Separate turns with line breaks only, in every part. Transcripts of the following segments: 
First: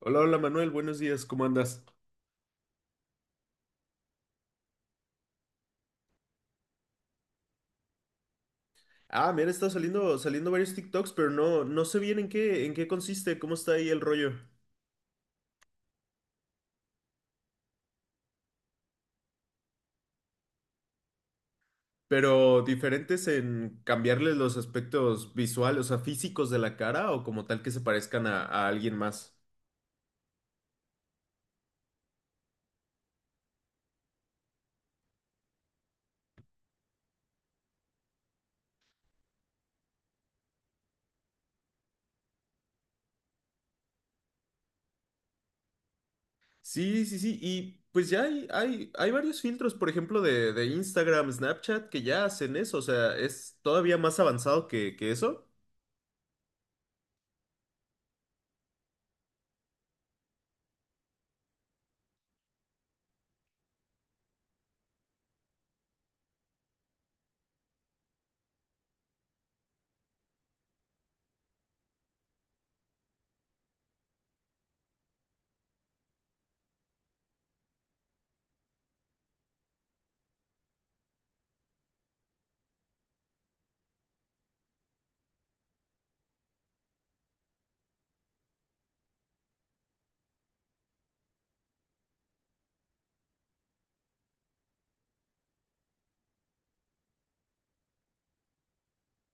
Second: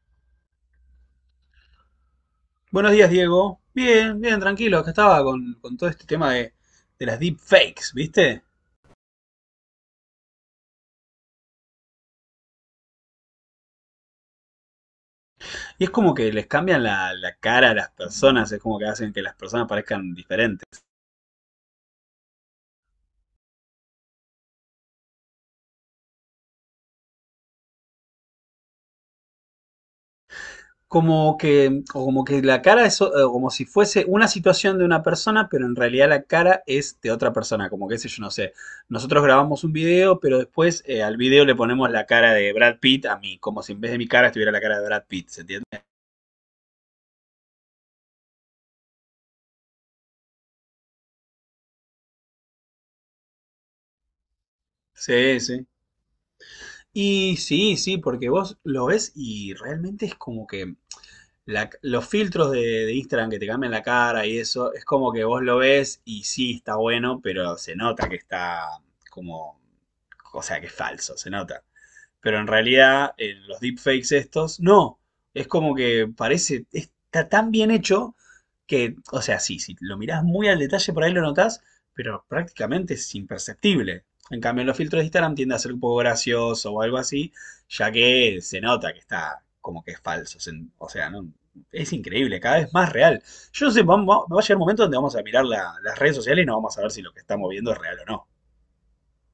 Hola, hola Manuel, buenos días, ¿cómo andas?
Buenos días, Diego. Bien, bien, tranquilo. Acá estaba con todo este tema de las deepfakes, ¿viste?
Ah, mira, está saliendo varios TikToks, pero no sé bien en qué consiste, cómo está ahí el rollo.
Y es como que les cambian la cara a las personas, es como que hacen que las personas parezcan diferentes.
Pero diferentes en cambiarles los aspectos visuales, o sea, físicos de la cara o como tal que se parezcan a alguien más.
Como que, o como que la cara es como si fuese una situación de una persona, pero en realidad la cara es de otra persona. Como que, qué sé yo, no sé. Nosotros grabamos un video, pero después al video le ponemos la cara de Brad Pitt a mí, como si en vez de mi cara estuviera la cara de Brad Pitt, ¿se entiende?
Sí, sí, sí, y pues ya hay, hay varios filtros, por ejemplo, de Instagram, Snapchat, que ya hacen eso, o sea, es todavía más avanzado que
Sí,
eso.
sí. Y sí, sí, porque vos lo ves y realmente es como que los filtros de Instagram que te cambian la cara y eso, es como que vos lo ves y sí está bueno, pero se nota que está como, o sea, que es falso, se nota, pero en realidad en los deepfakes estos, no, es como que parece, está tan bien hecho que, o sea, sí, si lo mirás muy al detalle por ahí lo notás, pero prácticamente es imperceptible. En cambio, en los filtros de Instagram tiende a ser un poco gracioso o algo así, ya que se nota que está como que es falso. O sea, no, es increíble, cada vez más real. Yo no sé, va a llegar un momento donde vamos a mirar las redes sociales y no vamos a ver si lo que estamos viendo es real o no.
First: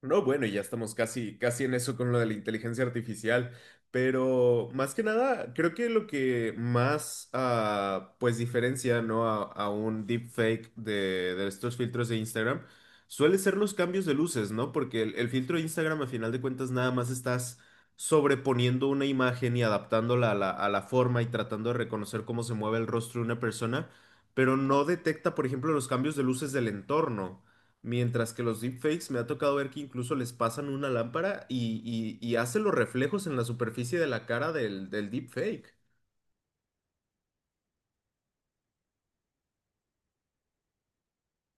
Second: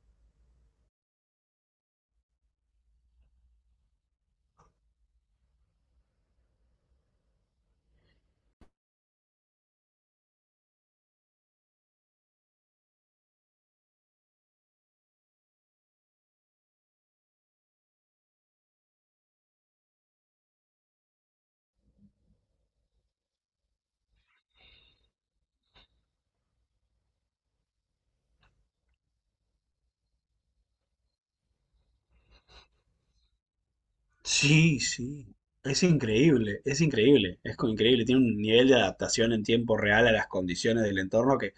No, bueno, y ya estamos casi, casi en eso con lo de la inteligencia artificial, pero más que nada, creo que lo que más, pues, diferencia, ¿no? A, a un deepfake de estos filtros de Instagram suele ser los cambios de luces, ¿no? Porque el filtro de Instagram, a final de cuentas, nada más estás sobreponiendo una imagen y adaptándola a la forma y tratando de reconocer cómo se mueve el rostro de una persona, pero no detecta, por ejemplo, los cambios de luces del entorno. Mientras que los deepfakes me ha tocado ver que incluso les pasan una lámpara y hace los reflejos en la superficie de la cara
Sí,
del, del
sí.
deepfake.
Es increíble, increíble. Tiene un nivel de adaptación en tiempo real a las condiciones del entorno que...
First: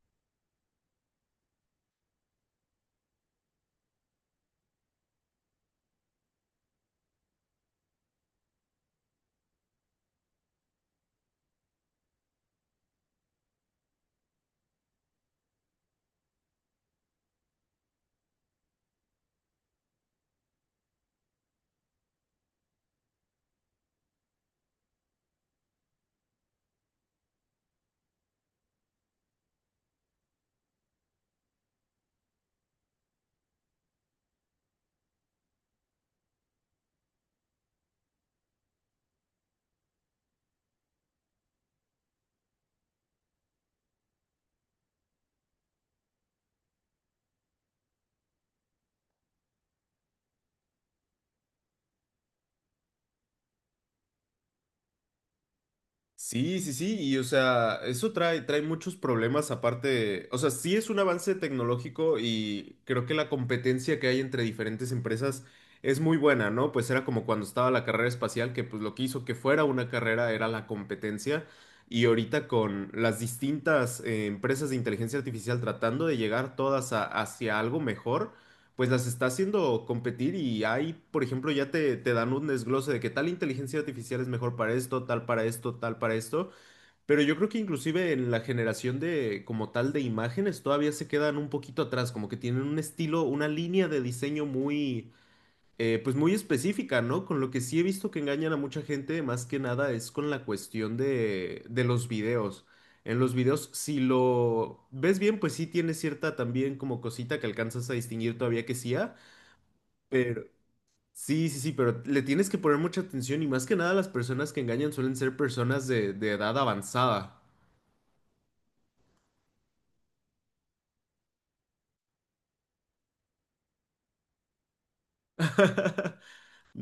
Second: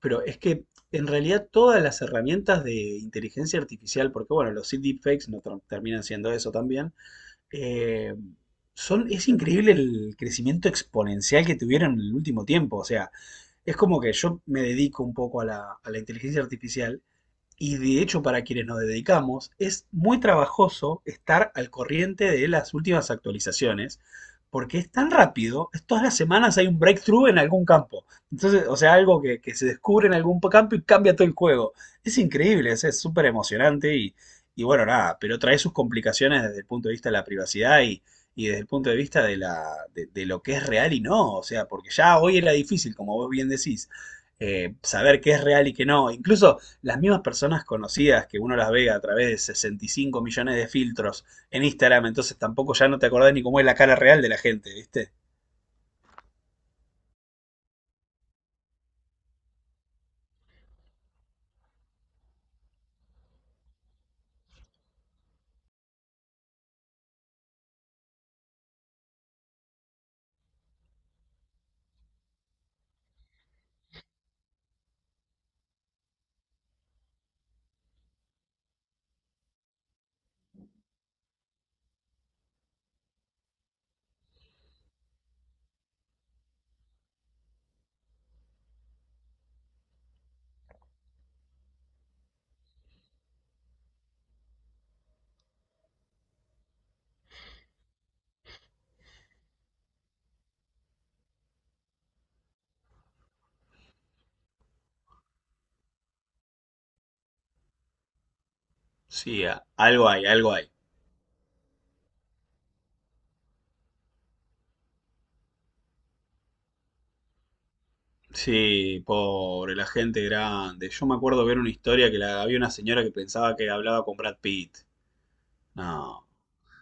Pero es que en realidad todas las herramientas de inteligencia artificial, porque bueno, los deepfakes no tra- terminan siendo eso también, eh, son, es increíble el crecimiento exponencial que tuvieron en el último tiempo. O sea, es como que yo me dedico un poco a a la inteligencia artificial, y de hecho para quienes nos dedicamos, es muy trabajoso estar al corriente de las últimas actualizaciones, porque es tan rápido, todas las semanas hay un breakthrough en algún campo. Entonces, o sea, algo que se descubre en algún campo y cambia todo el juego. Es increíble, es súper emocionante y bueno, nada, pero trae sus complicaciones desde el punto de vista de la privacidad y desde el punto de vista de lo que es real y no. O sea, porque ya hoy era difícil, como vos bien decís, saber qué es real y qué no. Incluso las mismas personas conocidas que uno las ve a través de 65 millones de filtros en Instagram, entonces tampoco ya no te acordás ni cómo es la cara real de la gente, ¿viste?
Sí, sí, sí, y o sea, eso trae muchos problemas aparte, o sea, sí es un avance tecnológico y creo que la competencia que hay entre diferentes empresas es muy buena, ¿no? Pues era como cuando estaba la carrera espacial, que pues lo que hizo que fuera una carrera era la competencia y ahorita con las distintas empresas de inteligencia artificial tratando de llegar todas a- hacia algo mejor, pues las está haciendo competir y ahí, por ejemplo, ya te dan un desglose de que tal inteligencia artificial es mejor para esto, tal para esto, tal para esto, pero yo creo que inclusive en la generación de como tal de imágenes todavía se quedan un poquito atrás, como que tienen un estilo, una línea de diseño muy, pues muy específica, ¿no? Con lo que sí he visto que engañan a mucha gente, más que nada es con la cuestión de los videos. En los videos, si lo ves bien, pues sí tiene cierta también como cosita que alcanzas a distinguir todavía que sí hay.
Sí, algo hay,
Pero
algo hay.
sí, sí, sí, pero le tienes que poner mucha atención y más que nada las personas que engañan suelen ser personas de edad avanzada.
Sí, pobre, la gente grande. Yo me acuerdo ver una historia que la, había una señora que pensaba que hablaba con Brad Pitt. No.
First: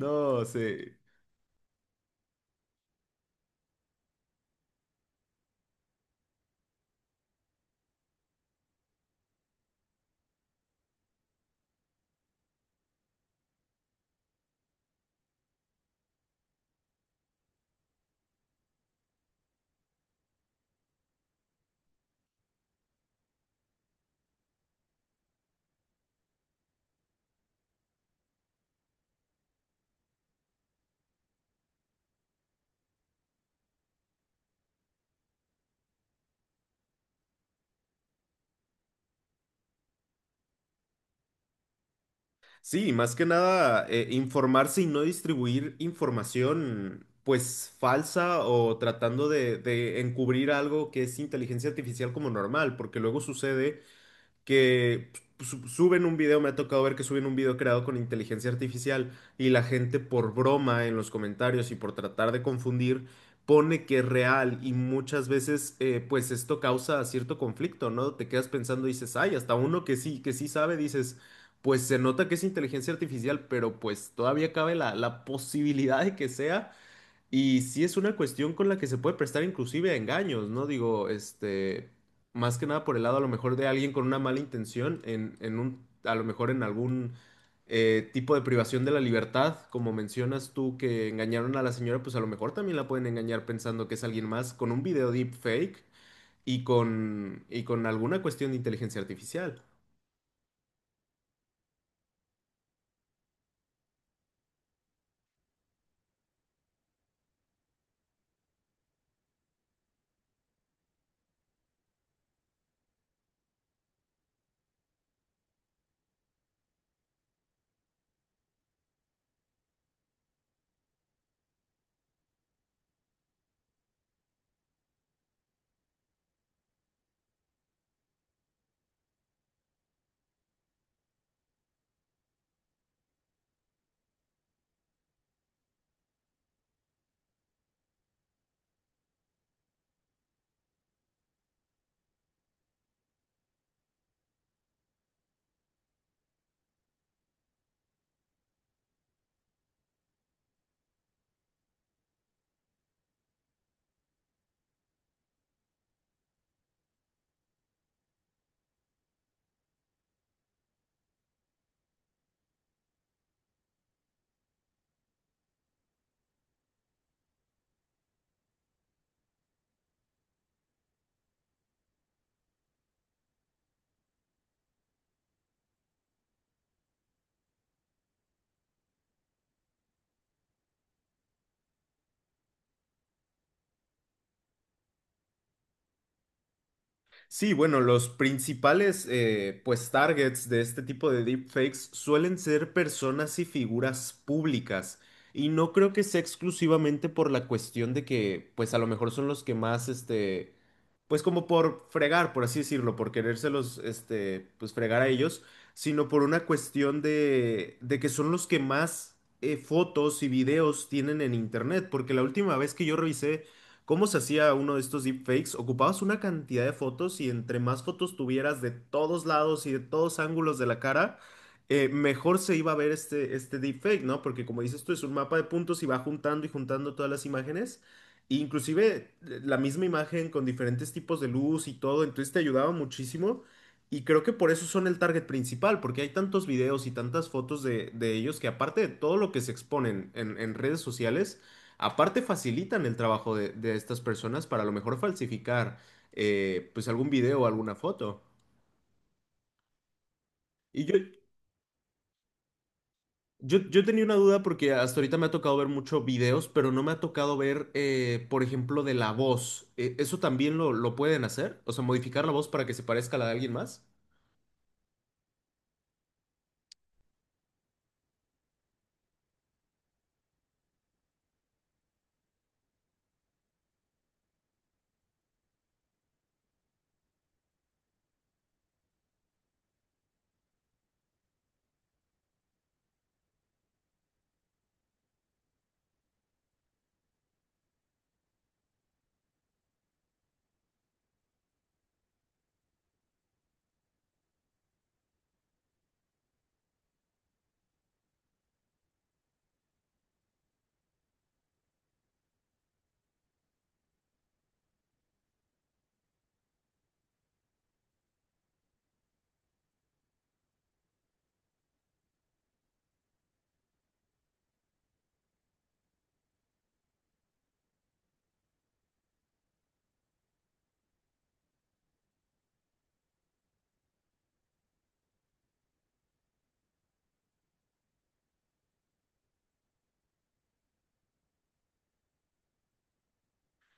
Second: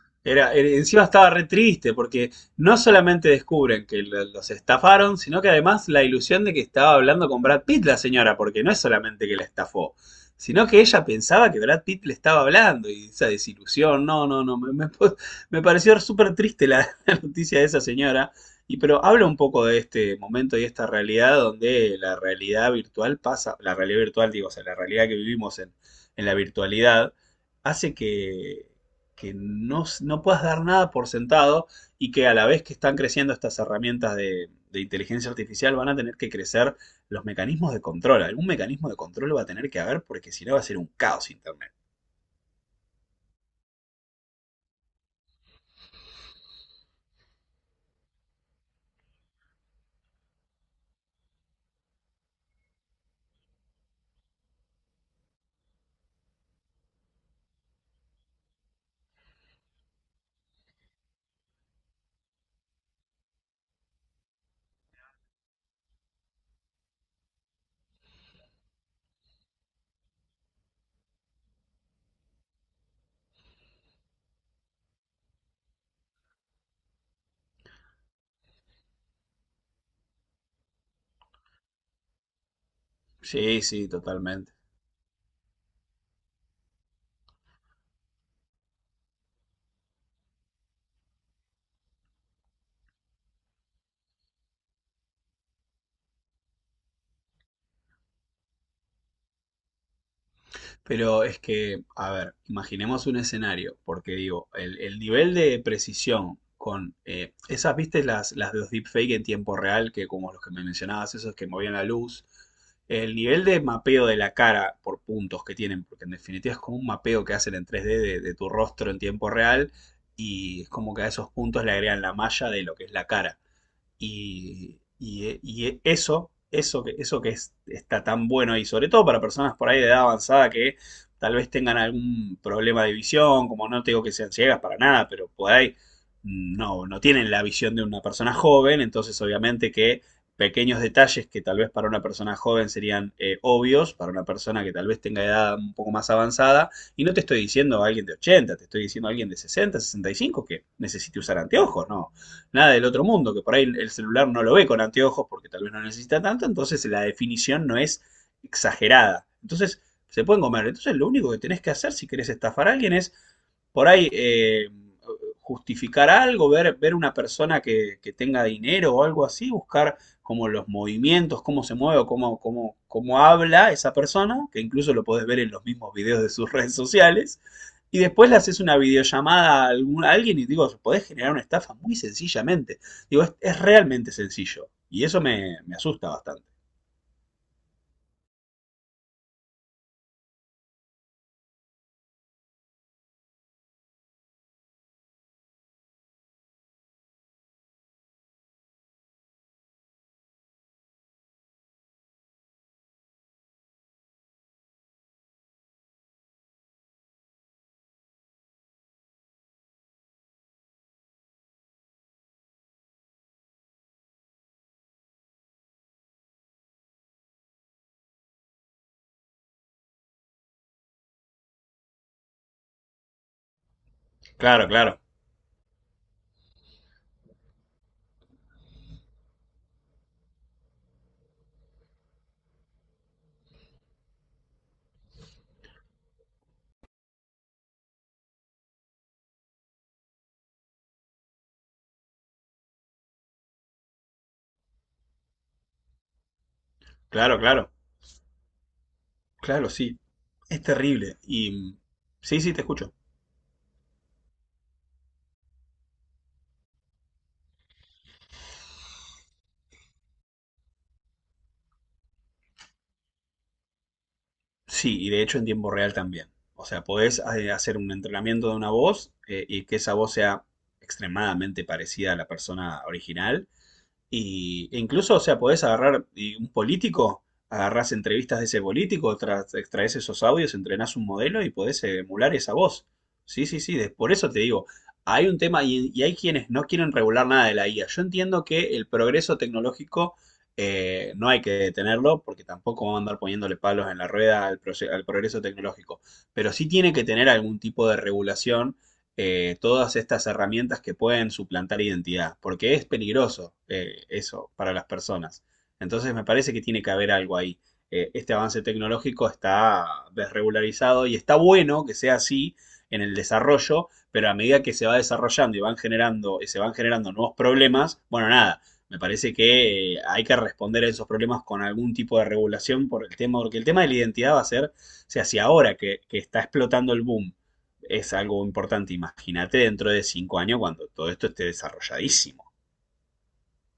No sé.
Encima estaba re triste porque no solamente descubren que los estafaron, sino que además la ilusión de que estaba hablando con Brad Pitt la señora, porque no es solamente que la estafó, sino que ella pensaba que Brad Pitt le estaba hablando y esa desilusión, no, no, no, me- me pareció súper triste la, la noticia de esa señora, y pero habla un poco de este momento y esta realidad donde la realidad virtual pasa, la realidad virtual digo, o sea, la realidad que vivimos en la virtualidad hace que no, no puedas dar nada por sentado, y que a la vez que están creciendo estas herramientas de inteligencia artificial van a tener que crecer los mecanismos de control. Algún mecanismo de control va a tener que haber, porque si no va a ser un caos Internet.
Sí, más que nada informarse y no distribuir información pues falsa o tratando de encubrir algo que es inteligencia artificial como normal, porque luego sucede que su- suben un video, me ha tocado ver que suben un video creado con inteligencia artificial y la gente por broma en los comentarios y por tratar de confundir pone que es real y muchas veces pues esto causa cierto conflicto, ¿no? Te quedas pensando y dices, ay, hasta uno que sí sabe, dices, pues se nota que es inteligencia artificial, pero pues todavía cabe la, la posibilidad de que sea. Y sí es una cuestión con la que se puede prestar inclusive a engaños, ¿no? Digo, este, más que nada por el lado a lo mejor
Sí,
de
sí,
alguien con una mala
totalmente.
intención, en un, a lo mejor en algún tipo de privación de la libertad, como mencionas tú que engañaron a la señora, pues a lo mejor también la pueden engañar pensando que es alguien más con un video deepfake y con alguna cuestión de inteligencia artificial.
Pero es que, a ver, imaginemos un escenario, porque digo, el nivel de precisión con esas, viste, las de los deepfake en tiempo real, que como los que me mencionabas, esos que movían la luz, el nivel de mapeo de la cara por puntos que tienen, porque en definitiva es como un mapeo que hacen en 3D de tu rostro en tiempo real, y es como que a esos puntos le agregan la malla de lo que es la cara. Y eso, eso que es- Está tan bueno, y sobre todo para personas por ahí de edad avanzada que tal vez tengan algún problema de visión, como no te digo que sean ciegas para nada, pero por ahí no, no tienen la visión de una persona joven, entonces obviamente que pequeños detalles que tal vez para una persona joven serían obvios, para una persona que tal vez tenga edad un poco más avanzada, y no te estoy diciendo a alguien de 80, te estoy diciendo a alguien de 60, 65 que necesite usar anteojos, no, nada del otro mundo, que por ahí el celular no lo ve con anteojos porque tal vez no necesita tanto, entonces la definición no es exagerada. Entonces se pueden comer. Entonces lo único que tenés que hacer si querés estafar a alguien es por ahí justificar algo, ver, ver una persona que tenga dinero o algo así, buscar como los movimientos, cómo se mueve o cómo, cómo, cómo habla esa persona, que incluso lo podés ver en los mismos videos de sus redes sociales, y después le haces una videollamada a, a alguien y digo, podés generar una estafa muy sencillamente. Digo, es realmente sencillo. Y eso me, me asusta bastante.
Sí, bueno, los principales pues targets de este tipo de deepfakes suelen ser personas y figuras públicas. Y no creo que sea exclusivamente por la cuestión de que pues a lo mejor son los que más este pues como por fregar, por así decirlo, por querérselos este pues fregar a ellos, sino por una cuestión de que son los que más fotos y videos tienen en internet, porque la última vez que yo revisé ¿cómo se hacía uno de estos deepfakes? Ocupabas una cantidad de fotos y entre más fotos tuvieras de todos lados y de todos ángulos de la cara, mejor se iba a ver este, este deepfake, ¿no? Porque como
Claro,
dices tú,
claro,
es un mapa de puntos y va juntando y juntando todas las imágenes. E inclusive la misma imagen con diferentes tipos de luz y todo, entonces te ayudaba muchísimo. Y creo que por eso son el target principal, porque hay tantos videos y tantas fotos de ellos que aparte de todo lo que se exponen en redes sociales, aparte facilitan el trabajo de estas personas para a lo mejor falsificar pues algún
claro,
video o
claro.
alguna foto.
Claro, sí. Es
Y yo,
terrible. Y sí, sí, te escucho.
yo tenía una duda porque hasta ahorita me ha tocado ver muchos videos, pero no me ha tocado ver, por ejemplo, de la voz. ¿Eso también lo pueden hacer? O sea, modificar la voz para que se parezca a la de alguien más.
Sí, y de hecho en tiempo real también. O sea, podés hacer un entrenamiento de una voz y que esa voz sea extremadamente parecida a la persona original. Y, e incluso, o sea, podés agarrar y un político, agarrás entrevistas de ese político, extraes esos audios, entrenás un modelo y podés emular esa voz. Sí, sí, sí, por eso te digo, hay un tema y hay quienes no quieren regular nada de la IA. Yo entiendo que el progreso tecnológico no hay que detenerlo, porque tampoco vamos a andar poniéndole palos en la rueda al, al progreso tecnológico, pero sí tiene que tener algún tipo de regulación, todas estas herramientas que pueden suplantar identidad, porque es peligroso, eso para las personas. Entonces me parece que tiene que haber algo ahí. Este avance tecnológico está desregularizado y está bueno que sea así en el desarrollo, pero a medida que se va desarrollando y van generando, y se van generando nuevos problemas, bueno, nada, me parece que hay que responder a esos problemas con algún tipo de regulación por el tema, porque el tema de la identidad va a ser, o sea, si ahora que está explotando el boom, es algo importante. Imagínate dentro de 5 años cuando todo esto esté desarrolladísimo.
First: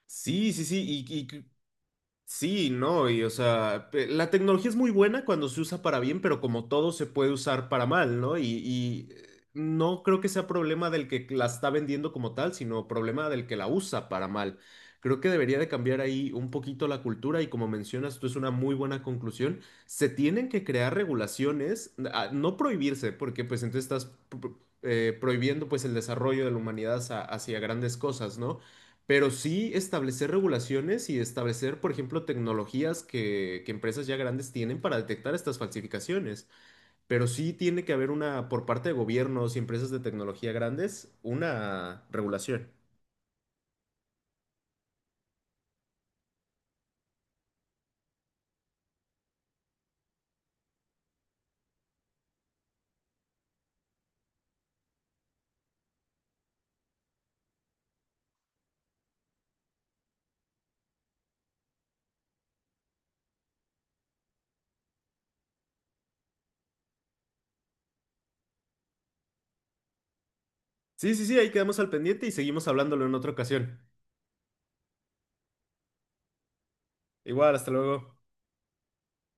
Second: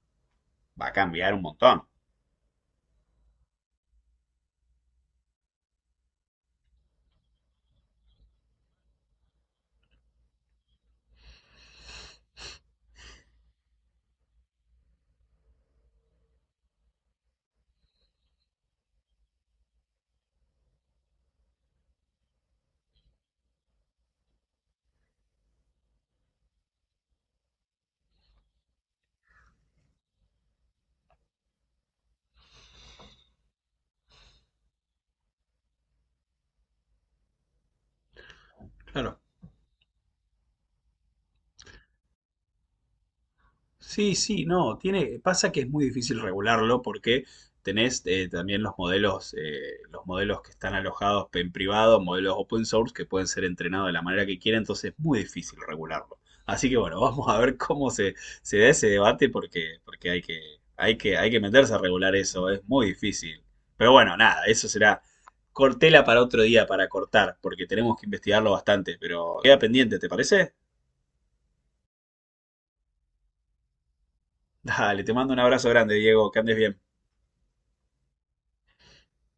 Sí, sí,
Va a
sí. Y,
cambiar un montón.
sí, no, y o sea, pe- la tecnología es muy buena cuando se usa para bien, pero como todo se puede usar para mal, ¿no? Y, no creo que sea problema del que la está vendiendo como tal, sino problema del que la usa para mal. Creo que debería de cambiar ahí un poquito la cultura y como mencionas, tú es una muy buena conclusión. Se tienen que crear regulaciones, no prohibirse, porque pues entonces estás pro- pro- prohibiendo pues el desarrollo de la humanidad hacia grandes cosas, ¿no? Pero sí establecer regulaciones y establecer, por ejemplo, tecnologías que empresas ya grandes tienen para detectar estas falsificaciones. Pero sí tiene que haber una, por parte de
Claro.
gobiernos y empresas de tecnología grandes, una regulación.
Sí, sí, no, tiene, pasa que es muy difícil regularlo porque tenés también los modelos que están alojados en privado, modelos open source que pueden ser entrenados de la manera que quieran, entonces es muy difícil regularlo. Así que bueno, vamos a ver cómo se da ese debate, porque, hay que meterse a regular eso, es muy difícil. Pero bueno, nada, eso será cortela para otro día para cortar, porque tenemos que investigarlo bastante, pero queda pendiente, ¿te parece?
Sí, sí, sí, ahí quedamos al pendiente y seguimos hablándolo en otra ocasión.
Dale, te mando un abrazo grande, Diego, que andes bien.
Igual, hasta luego.